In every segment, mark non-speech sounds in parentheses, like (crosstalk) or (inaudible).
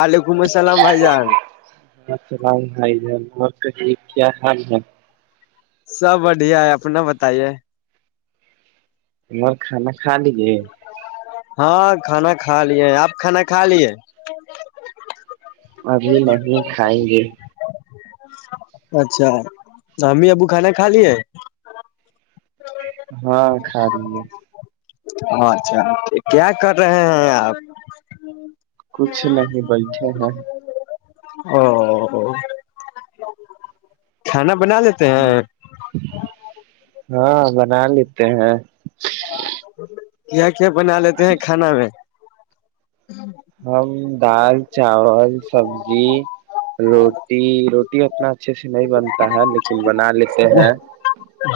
وعلیکم السلام بھائی جان السلام بھائی جان اور کہ یہ کیا حال ہے سب بڑھیا ہے اپنا بتائیے تمار کھانا کا لیکے (unintelligible) ہاں کھانا کھا لیے آپ کھانا کھا لیے (unintelligible) ابھی نہیں (unintelligible) کھائیں گے (unintelligible) اچھا امی ابو کھانا کھا لی ہے (unintelligible) ہاں کھا لیے (unintelligible) اچھا کیا کر رہے ہیں آپ (unintelligible) کچھ نہیں بیٹھے ہیں (unintelligible) او (inaudible) کانا (inaudible) بنا لیتے ہیں (inaudible) ہاں بنا لیتے ہیں (unintelligible) کیا کیا بنا لیتے ہیں کھانا میں (unintelligible) ہم دال چاول (unintelligible) پھل سبزی روٹی رو (inaudible) تنا اچھے سے (inaudible) نہیں بنتا ہے لیکن بنا لیتے ہیں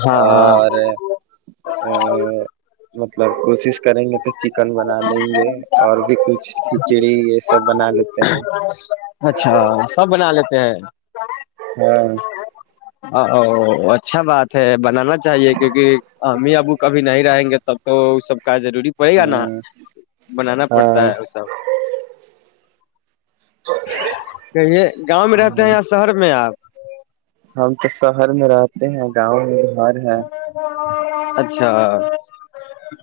ہاں ہاں اور (unintelligible) ا مطلب کوشش کریں گے تو چکن بنا لیں گے اور بھی کچھ (unintelligible) کھچڑی یہ سب بنا لی (unintelligible) اچھا سب بنا لیتے (unintelligible) ا (inaudible) ہاں (inaudible) او اچھا بات ہے بنانا چاہیے کہ کیونکہ امی ابو کبھی نہیں رہیں گے تب تو سب (inaudible) کا ضروری پڑے گا نہ ہاں بنانا پڑتا ہے وہ سب (unintelligible) کہیے گاؤں میں رہتے ہاں ہیں یا شہر میں آپ (unintelligible) ہم تو شہر میں رہتے ہیں گاؤں میں (unintelligible) سر ہےاں (inaudible) اچھا (inaudible)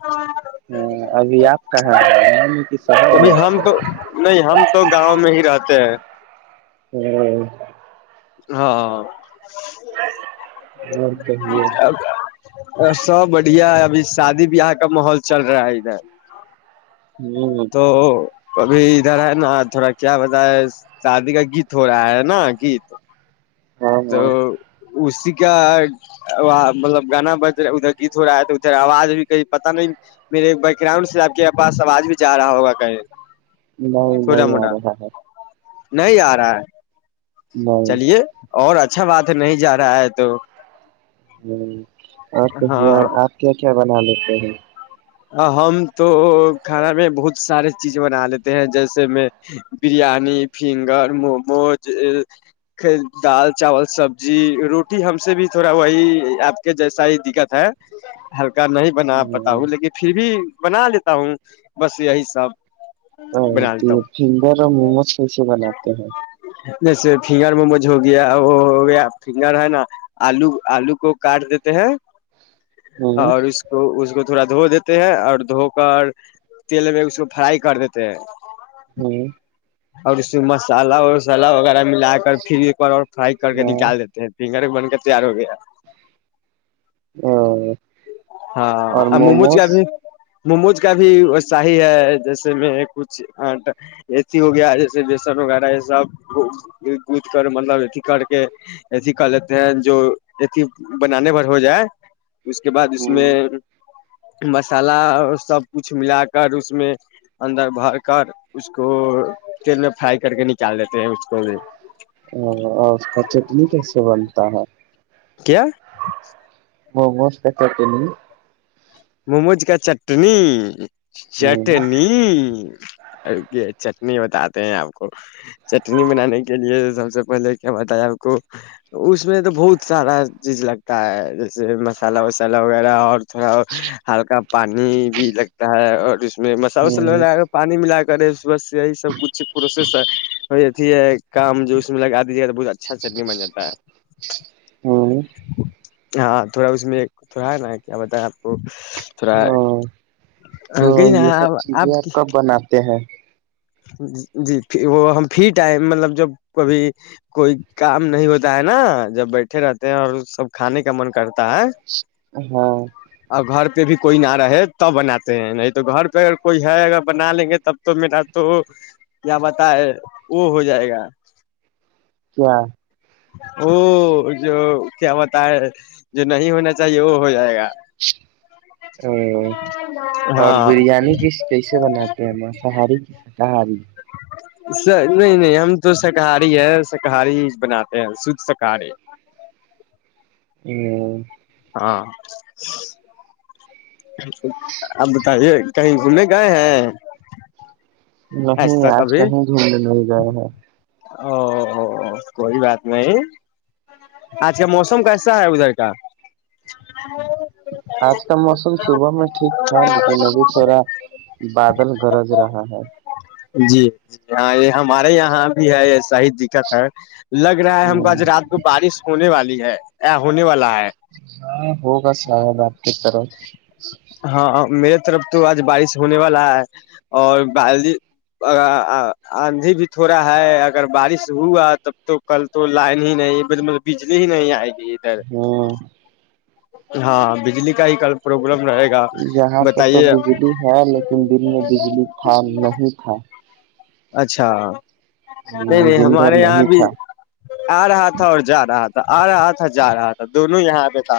ہ ابھی آپ کہاںسی (unintelligible) کبھی ہم تو نہیں ہم تو گاؤں میں (unintelligible) نہیں رہتے ہیں (inaudible) میں ہاں (unintelligible) اور کہ (unintelligible) ا سب بڑھیا ہے ابھی شادی بیاہ کا ماحول چل رہا ہے ادھر (unintelligible) ہ تو (inaudible) ابھی ادھر ہے نا تھوڑا کیا بتا ہے شادی کا گیت ہو رہا ہے نا گیت ہاں تو ہاں اسی کا مطلب گانا ب ادھر گیت ہو رہا ہے تو ادھر آواز بھی کہیں پتا نہیں میرے بیک گراؤنڈ سے آپ کے پاس آواز بھی جا رہا ہوگا کہیں نہیں تھوڑا نہیں آ موٹا رہا ہے نہیں آ رہا ہے نہیں چلیے اور اچھا بات نہیں جا رہا ہے تو ہ آپ کہ اور ہاں آپ کیا کیا بنا لے ج ہاں ہم تو کھانا میں بہت سارے چیز بنا لیتے ہیں جیسے میں بریانی فنگر موموز دال چاول سبزی روٹی ہم سے بھی تھوڑا وہی آپ کے جیسا ہی دقت ہے نہیں بنا آپ پتاؤ لیکن بنا لیتا ہوں بس یہی سب ہاں بنا تو لیتا ہوں فنگگر اور موموز کیسے بناتے ہیں جیسے فنگر مموج ہو گیا وہ ہو گیا فنگر ہے نا آلو آلو کو کاٹ دیتے ہیں ہ اور اس کو اس کو تھوڑ دھو د ہیں اور دھو کر تیل میں اس کو فرائی کر دیتے ہیں ہوں اور اس میں مسالہ وسالا وغیرہ ملا کر پھر ایک بار اور فرائی کر کے ہاں نکال دیتے ہیں ڈگار بن کر تیار ہو گیا ہاں ہاں ممو کیاد موموز کا بھی ص ہی ہے جیسے میں کچھ ایھی ہو گیا جیسے بیسن وغیرہ یہ سب گد کر مطلب اھی کر کے ایھی کر لیتے ہیں جو اھی بنانے پرھر ہو جائے اس کے اس میں مسالہ سب کچھ ملا کر اس میں اندر بھر کر اس کو تیل میں فرائی کر کے نکال دیتے ہیں اس کو بھی ا اور اس کا چٹنی کیسے بنتا ہے کیا مموز کا چٹ نہیں مموج کا چٹنی ہ چٹنی یہ چٹنی بتاتے ہیں آپ کو چٹنی بنانے کے لیے سب سے پہلے کیا بتا ہے آپ کو اس میں تو بہت سارا چیز لگتا ہے جیسے مسالہ وسالہ وغیرہ اور تھوڑا ہلکا پانی بھی لگتا ہے اور اس مسال وس ل ہ ہو پانی ملا کرے اس یہی سب کچھ پروسسر اتھی ہے کام جوس ملاگا ج بہت اچھا چٹنی بن جاتا ہے ہ ہاں تھوڑا اس میں تھوڑا ہے نا کیا بتیں آپ (inaudible) تھوڑا ہ تو گئی نا یہ سب چیزیں آپ کب بناتے ہیں جی وہ ہم فری ٹائم مطلب جب کبھی کوئی کام نہیں ہوتا ہے نا جب بیٹھے رہتے ہیں اور سب کھانے کا من کرتا ہے ہاں اور گھر پہ بھی کوئی نہ رہے تب بناتے ہیں نہیں تو گھر پہ اگر کوئی ہے اگر بنا لیں گے تب تو میرا تو کیا بتائے وہ ہو جائے گا کیا (unintelligible) او جو کیا ہوتا ہے جو نہیں ہونا چاہیے وہ ہو جائے گا او اور ہاں بریانی ک کیسے بناتے ہیں مانساہاری کی شاکاہاری نہیں نہیں ہم تو شاکاہاری ہے شاکاہاری بناتے ہیں شھ شاکاری ہ (inaudible) ہاں (unintelligible) اب بتائیے کہیں گھنے گئے ہیں نہیں تک آج ابھی کہیں گھومنے نہیں گئے ہیں او کوئی بات نہیں آج کا موسم کیسا ہے ادھر کا آج کا موسم صبح میں ٹھیک تھا لیکن ابھی تھوڑا بادل گرج رہا ہے جی جی ہاں یہ ہمارے یہاں بھی ہے ایسا ہی دقت ہے لگ رہا ہے ہم کو ہوں آج رات کو بارش ہونے والی ہونے والا ہے (inaudible) ہاں (unintelligible) ہوگس بارکیٹ طرح ہاں میرے طرف تو آج بارش ہونے والا ہے اور ب آندھی بھی تھوڑا ہے اگر بارش ہوا تب تو کل تو لائن ہی نہیں بجلی ہی نہیں آئے گی ادھر ہاں (unintelligible) ہاں بجلی کا ہی ک یہاں پہ تو بجلی ہے لیکن دن میں بجلی تھا نہیں تھا اچھا نہیں نہیں دن بھر ہمارے یہاں نہیں بھی تھا آ رہا تھا اور جا رہا تھا آ رہا تھا جا رہا تھا دونوں یہاں آ پئے تھا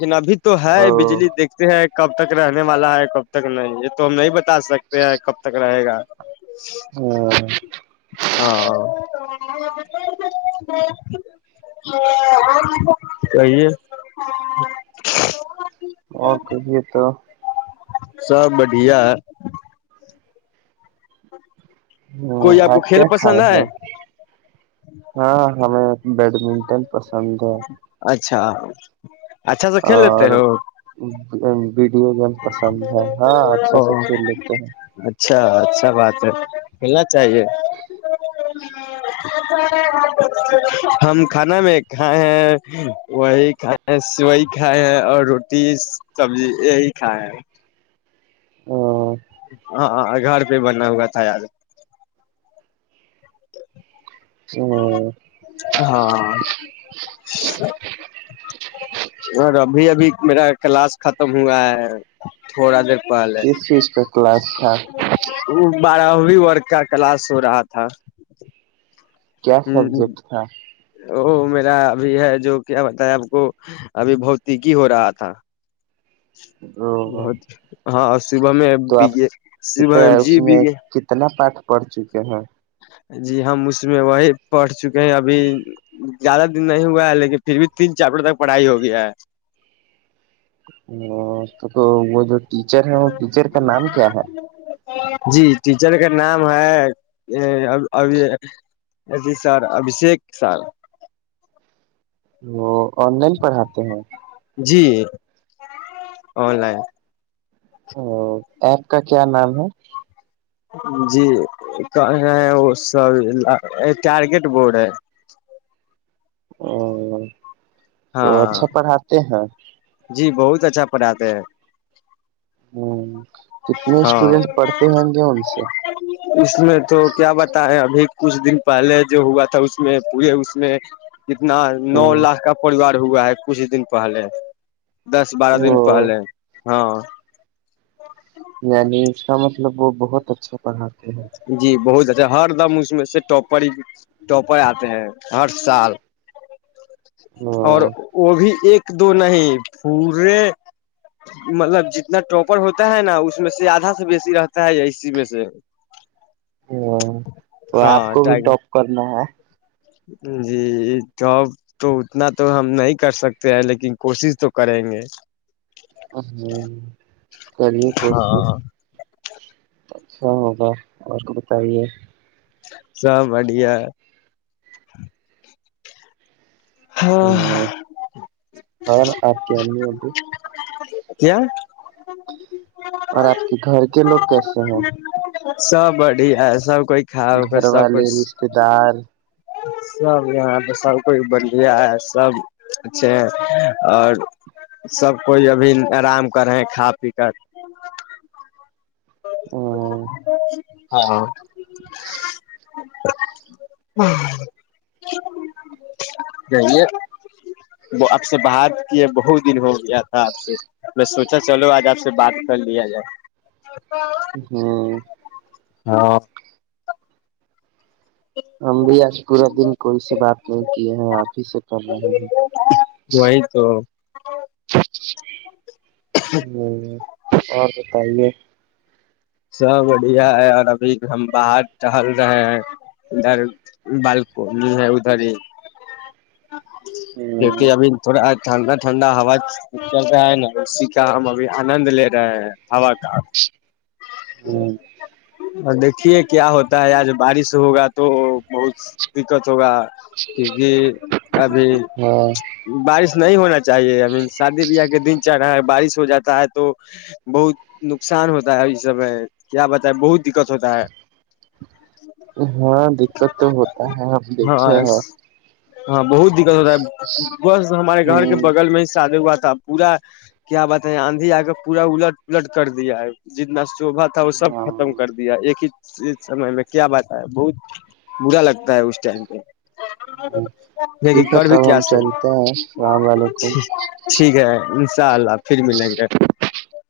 لن ابھی تو ہے او بجلی دیکھتے ہیں کب تک رہنے والا ہے کب تک نہیں یہ تو ہم نہیں ب بتا سکتے ہیں کب تک رہے گا ہ (unintelligible) ہاں تویے (unintelligible) ہی (unintelligible) اور تو یہے تو سب بڑھیا ہے (unintelligible) ہ کوئی آپ کو آج کھیل کیا پسند کھائے ہے ہاں ہمیں بیڈمنٹن پسند ہے (unintelligible) اچھا (unintelligible) کھیل لیتے اور ہو (unintelligible) ویڈیو گیم پسند ہے ہاں اچھے او سے کھیل لیتے ہیں (unintelligible) اچھا اچھا بات ہے کنا چاہیے ہم کھانا میں کھائے ہیں وہی کھ وہی کھائے ہیں اور روٹی سبزی یہی (unintelligible) چھ (unintelligible) ہ (unintelligible) ہاں گھر پہ بنا ہوا تھا یار (unintelligible) ج (unintelligible) ہ (unintelligible) ہاں (unintelligible) اور ابھی ابھی میرا کلاس ختم ہوا ہے تھوڑا دیر اس چیز کاہ کلاس تھا (unintelligible) وہ بارہویں ورگ کا کلاس ہو رہا تھا (unintelligible) کیا سبجیکٹ تھا (unintelligible) وہ میرا ابھی ہے جو کیا بتا ہے آپ کو ابھی بھتیک ہی ہو رہا تھا (unintelligible) بہت ہاں صبح میں تو بگ آپ صبح میں جی بگے (unintelligible) پڑ چکے ہیں (unintelligible) جی ہم اس میں وہی پڑھ چکے کہ ابھی (unintelligible) زیادہ دن نہیں ہوا ہے لیکن پھر بھی تین چارپٹر تک پڑھائی ہو گیا ہے (unintelligible) ہ تو (unintelligible) تو وہ جو ٹیچر ہیں وہ (unintelligible) دوچر کا نام کیا ہے (unintelligible) جی ٹیچر کا نام ہے جی سر ابھیشیک سر (unintelligible) وہ آن لائن پڑھاتے ہیں جی آن لائن (unintelligible) ا ایپ کا کیا نام ہے جی کہ وہ سب ٹارگیٹ بورڈ ہے (unintelligible) ہ (unintelligible) تو ہاں اچھا پڑھاتے ہیں ب اچھا پڑھاتے ہیں (unintelligible) ہوں کتنے ہاں اسٹوڈینٹ پڑھتے ہوں گے ان سے اس میں تو کیا بتائے ابھی کچھ دن پہلے جو ہوا تھا اس میں پورے اس میں کتنا نو ہ لاکھ کا پوار ہوا ہے کچھ دن پہلے دس بارہ دن وہ پہلے ہاں یعنی اس کا مطلب وہ بہت اچھا پڑھا تھا جی بہت اچھا ہر دم اس میں سے ٹاپر ہی ٹاپر آتے ہیں ہر سال اور ہ وہ بھی ایک دو نہیں پورے مطلب جتنا ٹاپر ہوتا ہے نا اس میں سے آدھا سے بیسی رہتا ہے اسی میں سے ہ تو آپ ہاں کو بھی ٹائ ٹاپ کرنا ہے جی جاب تو اتنا تو ہم نہیں کر سکتے ہیں لیکن کوشش تو کریں گے کریے کوشش اھا ہوگا اور کو بتائیے س بڈیا ہ اور آر کیامی ابو کیا اور آپ کے گھر کے لوگ کرس ہیں سب بڑھیا ہے سب کوئی کھا ہوگا گھر سب والے کوئی رشتے دار سب یہاں پہ سب کوئی بڑھیا ہے سب اچھے ہیں اور سب کوئی ابھی آرام کرے کھا پی کر ہ ہاں جے آپ سے بات کی بہت دن ہو گیا تھا آپ سے میں سوچا چلو آج آپ سے بات کر لیا جائے ہاں ہاں ہم بھی آج پورا دن کوئی سے بات نہیں کیے ہیں آپ ہی سے کر رہے ہیں وہی تو ہ اور بتائیے سب بڑھیا ہے اور ابھی ہم باہر ٹہل رہے ہیں ادھر بالکنی ہے ادھر ہی کیونکہ ہوں ابھی تھوڑا آ ٹھنڈا ٹھنڈا ہوا چل رہا ہے نا اسی کا ہم ابھی آنند لے رہے ہیں آو کا ہوں اور دیکھیے کیا ہوتا ہے آج بارش ہوگا تو بہت دقت ہوگا کیونکہ ابھی ہاں بارش نہیں ہونا چاہ (inaudible) چاہیےئی م شادی بیاہ کے دن (inaudible) رہا بارش ہو جاتا ہے تو بہت نقصان ہوتا ہے (inaudible) یہ سب ہے کیا بتا ہے بہت دقت ہوتا ہے (inaudible) ہاں دقت تو ہوتا ہے ہم ہاں دیکھے ہیں (unintelligible) ہاں بہت دقت ہوتا ہے (unintelligible) بس ہمارے گھر کے ہ بغل میں ہی سادات (unintelligible) پورا کیا بات ہے آندھی آ کر پورا الٹ پلٹ کر دیا ہے (inaudible) جتنا (inaudible) شبا تھا وہ سب ختم کر ہاں دیا ایک ہی (unintelligible) اس سمے میں کیا بات ہے بہت برا لگتا ہے اس ٹائم پہ (unintelligible) لیکن ٹھیک ہے کر بھی تب ہم کیاصل چلتے ہیں السلام علیکم ٹھیک ہے ان شاء اللہ پھر ملیں گے (unintelligible)